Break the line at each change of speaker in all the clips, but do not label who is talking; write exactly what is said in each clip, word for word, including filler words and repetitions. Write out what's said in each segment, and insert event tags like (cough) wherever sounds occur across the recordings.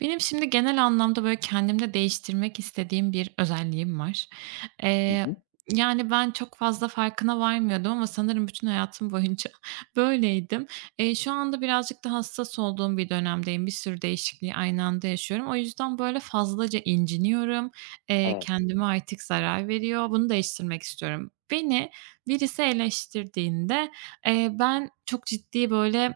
Benim şimdi genel anlamda, böyle, kendimde değiştirmek istediğim bir özelliğim var.
Hı hı.
Eee, yani, Ben çok fazla farkına varmıyordum ama sanırım bütün hayatım boyunca (laughs) böyleydim. Eee, şu anda birazcık da hassas olduğum bir dönemdeyim. Bir sürü değişikliği aynı anda yaşıyorum. O yüzden, böyle, fazlaca inciniyorum. Eee,
Evet,
kendime artık zarar veriyor. Bunu değiştirmek istiyorum. Beni birisi eleştirdiğinde, eee, ben çok ciddi, böyle,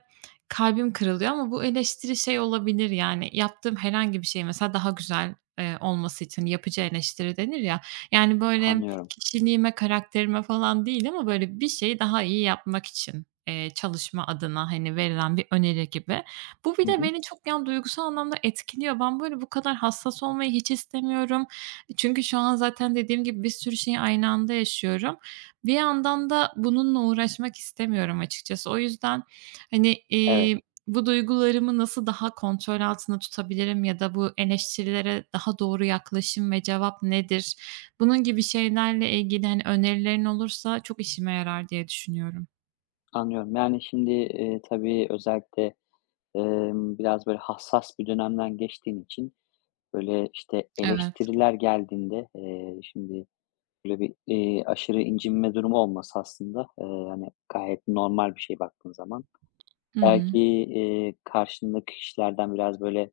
kalbim kırılıyor ama bu eleştiri şey olabilir, yani, yaptığım herhangi bir şey mesela daha güzel, eee, olması için yapıcı eleştiri denir ya, yani, böyle,
anlıyorum.
kişiliğime, karakterime falan değil ama, böyle, bir şeyi daha iyi yapmak için, eee, çalışma adına, hani, verilen bir öneri gibi. Bu bir
Hı
de
hı.
beni çok yani duygusal anlamda etkiliyor. Ben, böyle, bu kadar hassas olmayı hiç istemiyorum. Çünkü şu an zaten dediğim gibi bir sürü şeyi aynı anda yaşıyorum. Bir yandan da bununla uğraşmak istemiyorum açıkçası. O yüzden hani,
Evet,
eee, bu duygularımı nasıl daha kontrol altında tutabilirim ya da bu eleştirilere daha doğru yaklaşım ve cevap nedir? Bunun gibi şeylerle ilgili, hani, önerilerin olursa çok işime yarar diye düşünüyorum.
anlıyorum. Yani şimdi, eee, tabii özellikle, emm, biraz böyle hassas bir dönemden geçtiğin için, böyle, işte,
Evet.
eleştiriler geldiğinde, eee, şimdi böyle bir, eee, aşırı incinme durumu olması aslında, eee, hani, gayet normal bir şey baktığın zaman.
Hı hı.
Belki, eee, karşındaki kişilerden biraz böyle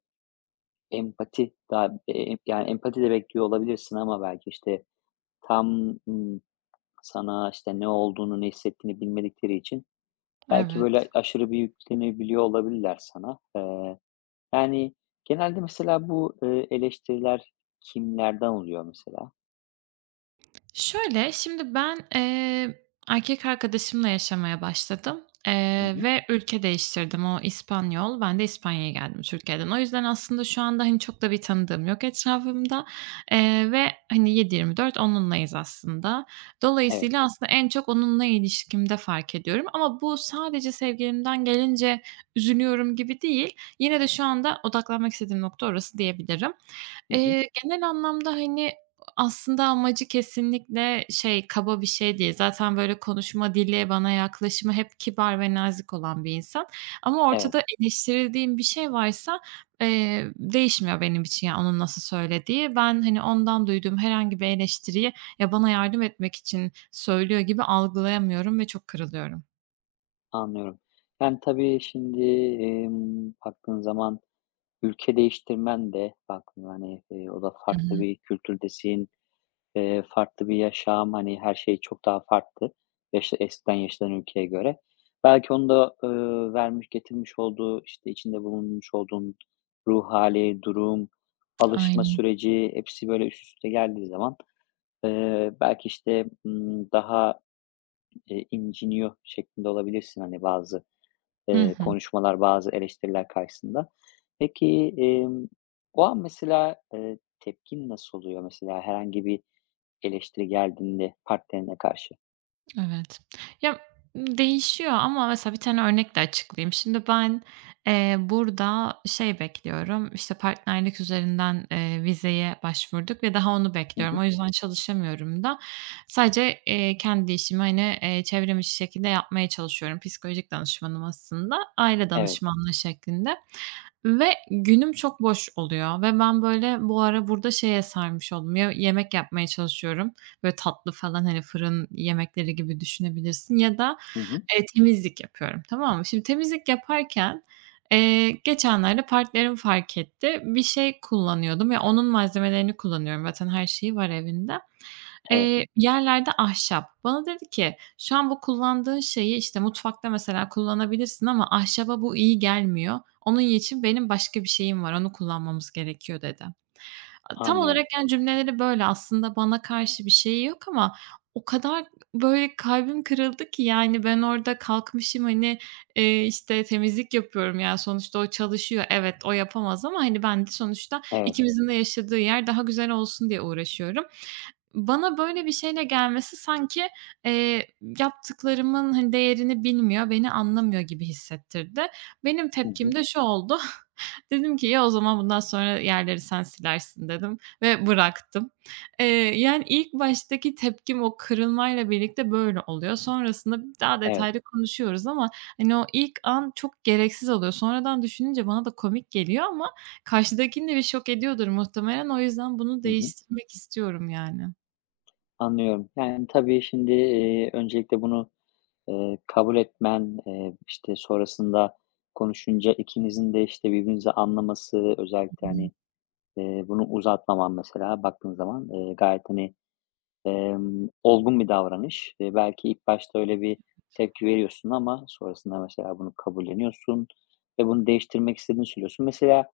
empati daha, eee, yani, empati de bekliyor olabilirsin ama belki, işte, tam, ımm, sana, işte, ne olduğunu, ne hissettiğini bilmedikleri için. Belki
Evet.
böyle aşırı bir yüklenebiliyor olabilirler sana. Eee, yani genelde mesela bu, eee, eleştiriler kimlerden oluyor mesela?
Şöyle, şimdi ben, eee, erkek arkadaşımla yaşamaya başladım, eee,
Hı hı.
ve ülke değiştirdim. O İspanyol, ben de İspanya'ya geldim Türkiye'den. O yüzden aslında şu anda, hani, çok da bir tanıdığım yok etrafımda, eee, ve, hani, yedi yirmi dört onunlayız aslında.
Evet.
Dolayısıyla aslında en çok onunla ilişkimde fark ediyorum ama bu sadece sevgilimden gelince üzülüyorum gibi değil. Yine de şu anda odaklanmak istediğim nokta orası diyebilirim.
Hı hı.
Eee, genel anlamda, hani, aslında amacı kesinlikle şey, kaba bir şey değil. Zaten böyle konuşma dili, bana yaklaşımı hep kibar ve nazik olan bir insan. Ama
Evet,
ortada eleştirildiğim bir şey varsa, eee, değişmiyor benim için, yani, onun nasıl söylediği. Ben, hani, ondan duyduğum herhangi bir eleştiriyi, ya, bana yardım etmek için söylüyor gibi algılayamıyorum ve çok kırılıyorum.
anlıyorum. Yani tabii şimdi, emm, baktığın zaman ülke değiştirmen de baktığında, hani, eee, o da
Hı
farklı
hı.
bir kültürdesin. Eee, farklı bir yaşam, hani, her şey çok daha farklı yaşa eskiden yaşanan ülkeye göre. Belki onun da, ııı, vermiş getirmiş olduğu, işte, içinde bulunmuş olduğun ruh hâli, durum, alışma
Aynen.
süreci hepsi böyle üst üste geldiği zaman, eee, belki, işte, ımm, daha, eee, inciniyor şeklinde olabilirsin, hani, bazı,
Hı
eee,
hı.
konuşmalar, bazı eleştiriler karşısında. Peki, emm, o an mesela, eee, tepkin nasıl oluyor? Mesela herhangi bir eleştiri geldiğinde partnerine karşı.
Evet. Ya, değişiyor ama mesela bir tane örnek de açıklayayım. Şimdi ben, eee, burada şey bekliyorum, işte, partnerlik üzerinden, eee, vizeye başvurduk ve daha onu
Hı
bekliyorum.
hı.
O yüzden çalışamıyorum da. Sadece, eee, kendi işimi, hani, eee, çevrimiçi şekilde yapmaya çalışıyorum. Psikolojik danışmanım aslında, aile
Evet.
danışmanlığı şeklinde. Ve günüm çok boş oluyor ve ben, böyle, bu ara burada şeye sarmış oldum. Ya yemek yapmaya çalışıyorum, böyle, tatlı falan, hani, fırın yemekleri gibi düşünebilirsin ya da,
Hı hı.
eee, temizlik yapıyorum, tamam mı? Şimdi temizlik yaparken, eee, geçenlerde partnerim fark etti. Bir şey kullanıyordum ya onun malzemelerini kullanıyorum zaten her şeyi var evinde.
Evet,
Eee, yerlerde ahşap. Bana dedi ki, "Şu an bu kullandığın şeyi, işte, mutfakta mesela kullanabilirsin ama ahşaba bu iyi gelmiyor. Onun için benim başka bir şeyim var, onu kullanmamız gerekiyor." dedi. A tam
anlıyorum.
olarak, yani, cümleleri böyle. Aslında bana karşı bir şey yok ama o kadar, böyle, kalbim kırıldı ki, yani, ben orada kalkmışım, hani, eee, işte, temizlik yapıyorum. Yani, sonuçta o çalışıyor. Evet, o yapamaz ama, hani, ben de sonuçta
Evet.
ikimizin de yaşadığı yer daha güzel olsun diye uğraşıyorum. Bana böyle bir şeyle gelmesi sanki, eee, yaptıklarımın, hani, değerini bilmiyor, beni anlamıyor gibi hissettirdi. Benim
Hı hı.
tepkim de şu oldu. (laughs) Dedim ki, "Ya, o zaman bundan sonra yerleri sen silersin." dedim ve bıraktım. Eee, Yani, ilk baştaki tepkim o kırılmayla birlikte böyle oluyor. Sonrasında daha
Evet.
detaylı konuşuyoruz ama, hani, o ilk an çok gereksiz oluyor. Sonradan düşününce bana da komik geliyor ama karşıdakini de bir şok ediyordur muhtemelen. O yüzden bunu
Hı hı.
değiştirmek istiyorum yani.
Anlıyorum. Yani, tabii şimdi, eee, öncelikle bunu, eee, kabul etmen, eee, işte, sonrasında konuşunca ikinizin de, işte, birbirinizi anlaması özellikle,
Hımm.
hani, eee, bunu uzatmaman mesela baktığın zaman, eee, gayet, hani, Emm, olgun bir davranış ve belki ilk başta öyle bir tepki veriyorsun ama sonrasında mesela bunu kabulleniyorsun ve bunu değiştirmek istediğini söylüyorsun. Mesela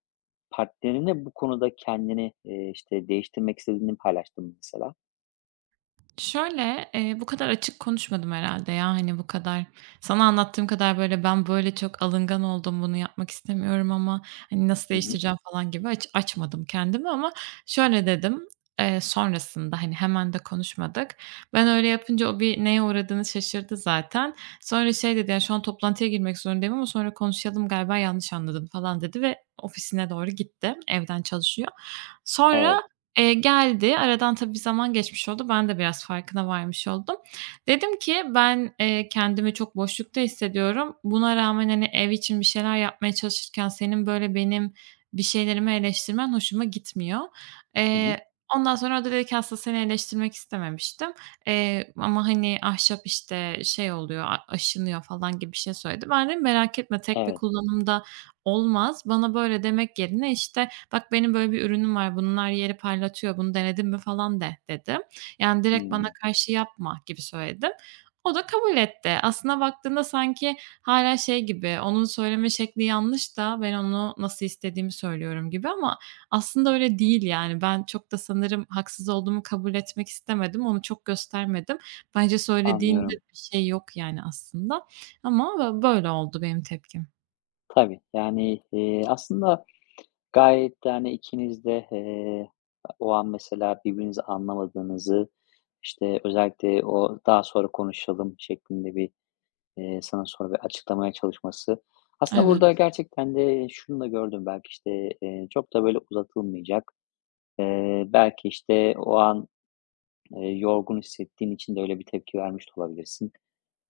partnerinle bu konuda kendini, eee, işte, değiştirmek istediğini paylaştın mı mesela?
Şöyle, eee, bu kadar açık konuşmadım herhâlde ya, hani, bu kadar sana anlattığım kadar, böyle, ben böyle çok alıngan oldum, bunu yapmak istemiyorum ama, hani, nasıl
Hı hı.
değiştireceğim falan gibi aç açmadım kendimi ama şöyle dedim, eee, sonrasında, hani, hemen de konuşmadık. Ben öyle yapınca o bir neye uğradığını şaşırdı zaten. Sonra şey dedi, "Ya, şu an toplantıya girmek zorundayım ama sonra konuşalım, galiba yanlış anladın." falan dedi ve ofisine doğru gitti. Evden çalışıyor.
Evet.
Sonra Eee, geldi. Aradan tabii bir zaman geçmiş oldu. Ben de biraz farkına varmış oldum. Dedim ki ben, eee, kendimi çok boşlukta hissediyorum. Buna rağmen, hani, ev için bir şeyler yapmaya çalışırken senin böyle benim bir şeylerimi eleştirmen hoşuma gitmiyor.
Hı hı.
Eee, Ondan sonra o da dedi ki aslında seni eleştirmek istememiştim, eee, ama, hani, ahşap, işte, şey oluyor, a aşınıyor falan gibi bir şey söyledi. Ben dedim merak etme tek bir
Evet.
kullanımda olmaz. Bana böyle demek yerine, işte, "Bak benim böyle bir ürünüm var. Bunlar yeri parlatıyor. Bunu denedin mi?" falan de dedim. Yani direkt bana
Hımm.
karşı yapma gibi söyledim. O da kabul etti. Aslına baktığında sanki hâlâ şey gibi, onun söyleme şekli yanlış da ben onu nasıl istediğimi söylüyorum gibi ama aslında öyle değil yani. Ben çok da sanırım haksız olduğumu kabul etmek istemedim. Onu çok göstermedim. Bence söylediğinde
Anlıyorum.
bir şey yok yani aslında ama bö böyle oldu benim tepkim.
Tabii, yani, eee, aslında gayet de, hani, ikiniz de, eee, o an mesela birbirinizi anlamadığınızı, işte, özellikle o "Daha sonra konuşalım." şeklinde bir, Eee, sana sonra bir açıklamaya çalışması. Aslında
Evet.
burada gerçekten de şunu da gördüm belki, işte, eee, çok da böyle uzatılmayacak. Eee, belki, işte, o an, eee, yorgun hissettiğin için de öyle bir tepki vermiş de olabilirsin.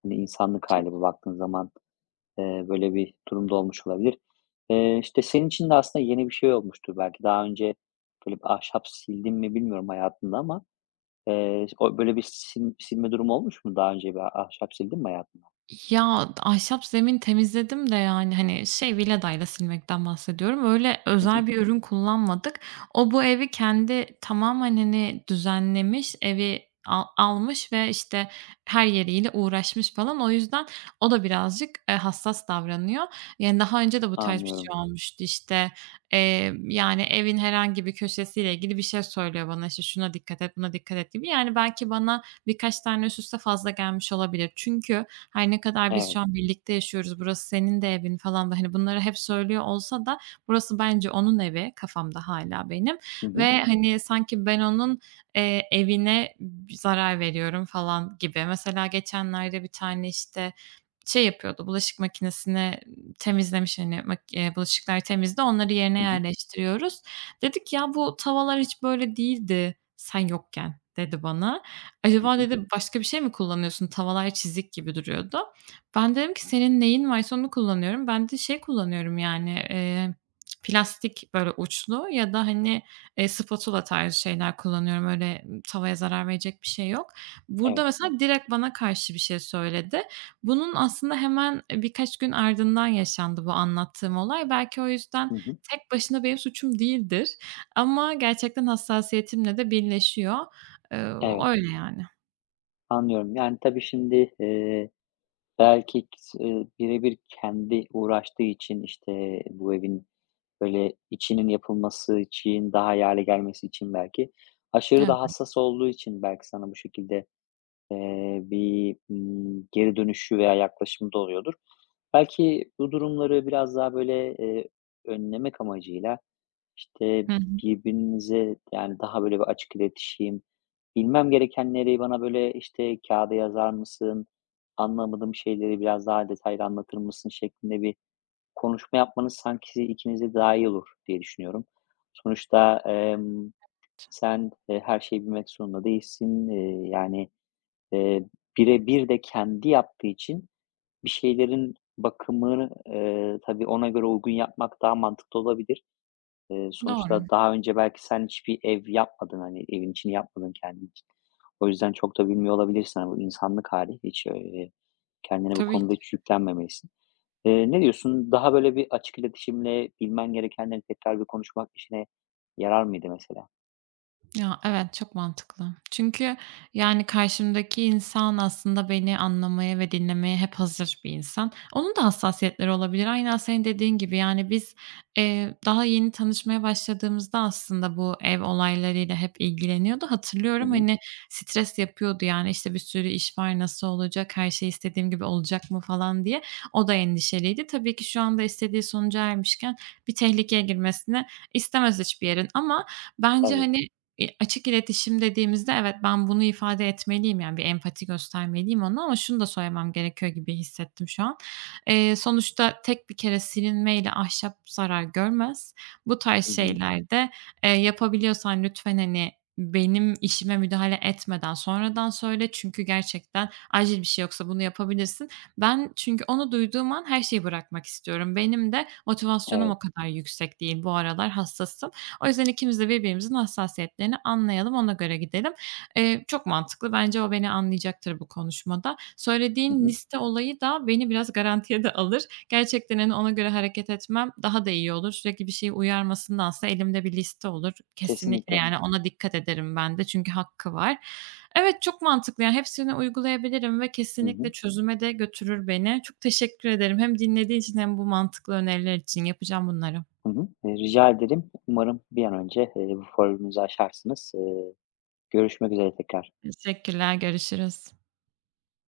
Hani, insanlık hâli bu baktığın zaman, eee, böyle bir durumda olmuş olabilir. Eee, işte, senin için de aslında yeni bir şey olmuştur belki. Daha önce böyle bir ahşap sildin mi bilmiyorum hayatında ama, eee, o böyle bir sil silme durumu olmuş mu? Daha önce bir ahşap sildin mi hayatında?
Ya, ahşap zemin temizledim de, yani, hani, şey, Vileda'yla silmekten bahsediyorum. Öyle
Hı hı.
özel bir ürün kullanmadık. O bu evi kendi tamamen, hani, düzenlemiş, evi al almış ve, işte, her yeriyle uğraşmış falan. O yüzden o da birazcık, eee, hassas davranıyor. Yani, daha önce de bu tarz bir
Anlıyorum.
şey olmuştu, işte. Eee, yani, evin herhangi bir köşesiyle ilgili bir şey söylüyor bana, işte, "Şuna dikkat et, buna dikkat et." gibi. Yani, belki bana birkaç tane üst üste fazla gelmiş olabilir. Çünkü her ne kadar biz
Evet.
şu an birlikte yaşıyoruz, burası senin de evin falan da, hani, bunları hep söylüyor olsa da burası bence onun evi kafamda hala benim
Hı hı.
ve, hani, sanki ben onun, eee, evine zarar veriyorum falan gibi. Mesela geçenlerde bir tane, işte, şey yapıyordu, bulaşık makinesini temizlemiş, hani, mak eee, bulaşıklar temizdi, onları yerine
Hı hı.
yerleştiriyoruz. Dedik, "Ya, bu tavalar hiç böyle değildi sen yokken." dedi bana.
Hı
Acaba
hı.
dedi başka bir şey mi kullanıyorsun? Tavalar çizik gibi duruyordu. Ben dedim ki senin neyin varsa onu kullanıyorum. Ben de şey kullanıyorum yani, eee, plastik böyle uçlu ya da, hani, eee, spatula tarzı şeyler kullanıyorum. Öyle tavaya zarar verecek bir şey yok.
Evet.
Burada mesela direkt bana karşı bir şey söyledi. Bunun aslında hemen, birkaç gün ardından yaşandı bu anlattığım olay. Belki o yüzden
Hı hı.
tek başına benim suçum değildir ama gerçekten hassasiyetimle de birleşiyor. Eee,
Evet,
Öyle yani.
anlıyorum. Yani, tabii şimdi, eee, belki s eee, bire kendi uğraştığı için, işte, bu evin, böyle, içinin yapılması için, daha iyi hâle gelmesi için belki, aşırı
Evet.
da hassas olduğu için belki sana bu şekilde, eee, bir, ımm, geri dönüşü veya yaklaşımı da oluyordur. Belki bu durumları biraz daha, böyle, eee, önlemek amacıyla. İşte,
Hı hı.
birbirinize, yani, daha böyle bir açık iletişim, bilmem gerekenleri bana, böyle, işte, kağıda yazar mısın, anlamadığım şeyleri biraz daha detaylı anlatır mısın şeklinde bir konuşma yapmanız sanki ikinize daha iyi olur diye düşünüyorum. Sonuçta, emm, sen, eee, her şeyi bilmek zorunda değilsin. Eee, yani, eee, bire bir de kendi yaptığı için bir şeylerin bakımını, eee, tabii ona göre uygun yapmak daha mantıklı olabilir. Eee,
Doğru.
sonuçta daha önce belki sen hiçbir ev yapmadın, hani, evin içini yapmadın kendin için. O yüzden çok da bilmiyor olabilirsin. Hani, bu insanlık hali. Hiç, eee, kendine bu
Tabii.
konuda hiç yüklenmemelisin. Eee, ne diyorsun? Daha böyle bir açık iletişimle bilmen gerekenleri tekrar bir konuşmak işine yarar mıydı mesela?
Ya, evet, çok mantıklı. Çünkü, yani, karşımdaki insan aslında beni anlamaya ve dinlemeye hep hazır bir insan. Onun da hassasiyetleri olabilir. Aynen senin dediğin gibi, yani, biz, eee, daha yeni tanışmaya başladığımızda aslında bu ev olaylarıyla hep ilgileniyordu.
Hı
Hatırlıyorum,
hı.
hani, stres yapıyordu, yani, işte, bir sürü iş var, nasıl olacak, her şey istediğim gibi olacak mı falan diye. O da endişeliydi. Tabii ki şu anda istediği sonuca ermişken bir tehlikeye girmesini istemez hiçbir yerin ama bence,
Tabii.
hani, İ açık iletişim dediğimizde evet, ben bunu ifade etmeliyim, yani bir empati göstermeliyim ona ama şunu da söylemem gerekiyor gibi hissettim şu an. Eee, sonuçta tek bir kere silinmeyle ahşap zarar görmez. Bu tarz
Hı hı.
şeylerde, eee, yapabiliyorsan lütfen, hani, benim işime müdahale etmeden sonradan söyle çünkü gerçekten acil bir şey yoksa bunu yapabilirsin. Ben çünkü onu duyduğum an her şeyi bırakmak istiyorum. Benim de motivasyonum
Evet.
o kadar yüksek değil. Bu aralar hassasım. O yüzden ikimiz de birbirimizin hassasiyetlerini anlayalım, ona göre gidelim. Eee, çok mantıklı. Bence o beni anlayacaktır bu konuşmada.
Hı
Söylediğin
hı.
liste olayı da beni biraz garantiye de alır. Gerçekten, hani, ona göre hareket etmem daha da iyi olur. Sürekli bir şeye uyarmasındansa elimde bir liste olur. Kesinlikle,
Kesinlikle.
yani, ona dikkat ederim ben de çünkü hakkı var. Evet, çok mantıklı. Yani, hepsini uygulayabilirim ve
Hı hı.
kesinlikle çözüme de götürür beni. Çok teşekkür ederim hem dinlediğin için hem bu mantıklı öneriler için. Yapacağım bunları.
Hı hı. Eee, rica ederim. Umarım bir an önce, eee, bu forumunuzu aşarsınız. Eee, görüşmek üzere tekrar.
Teşekkürler, görüşürüz.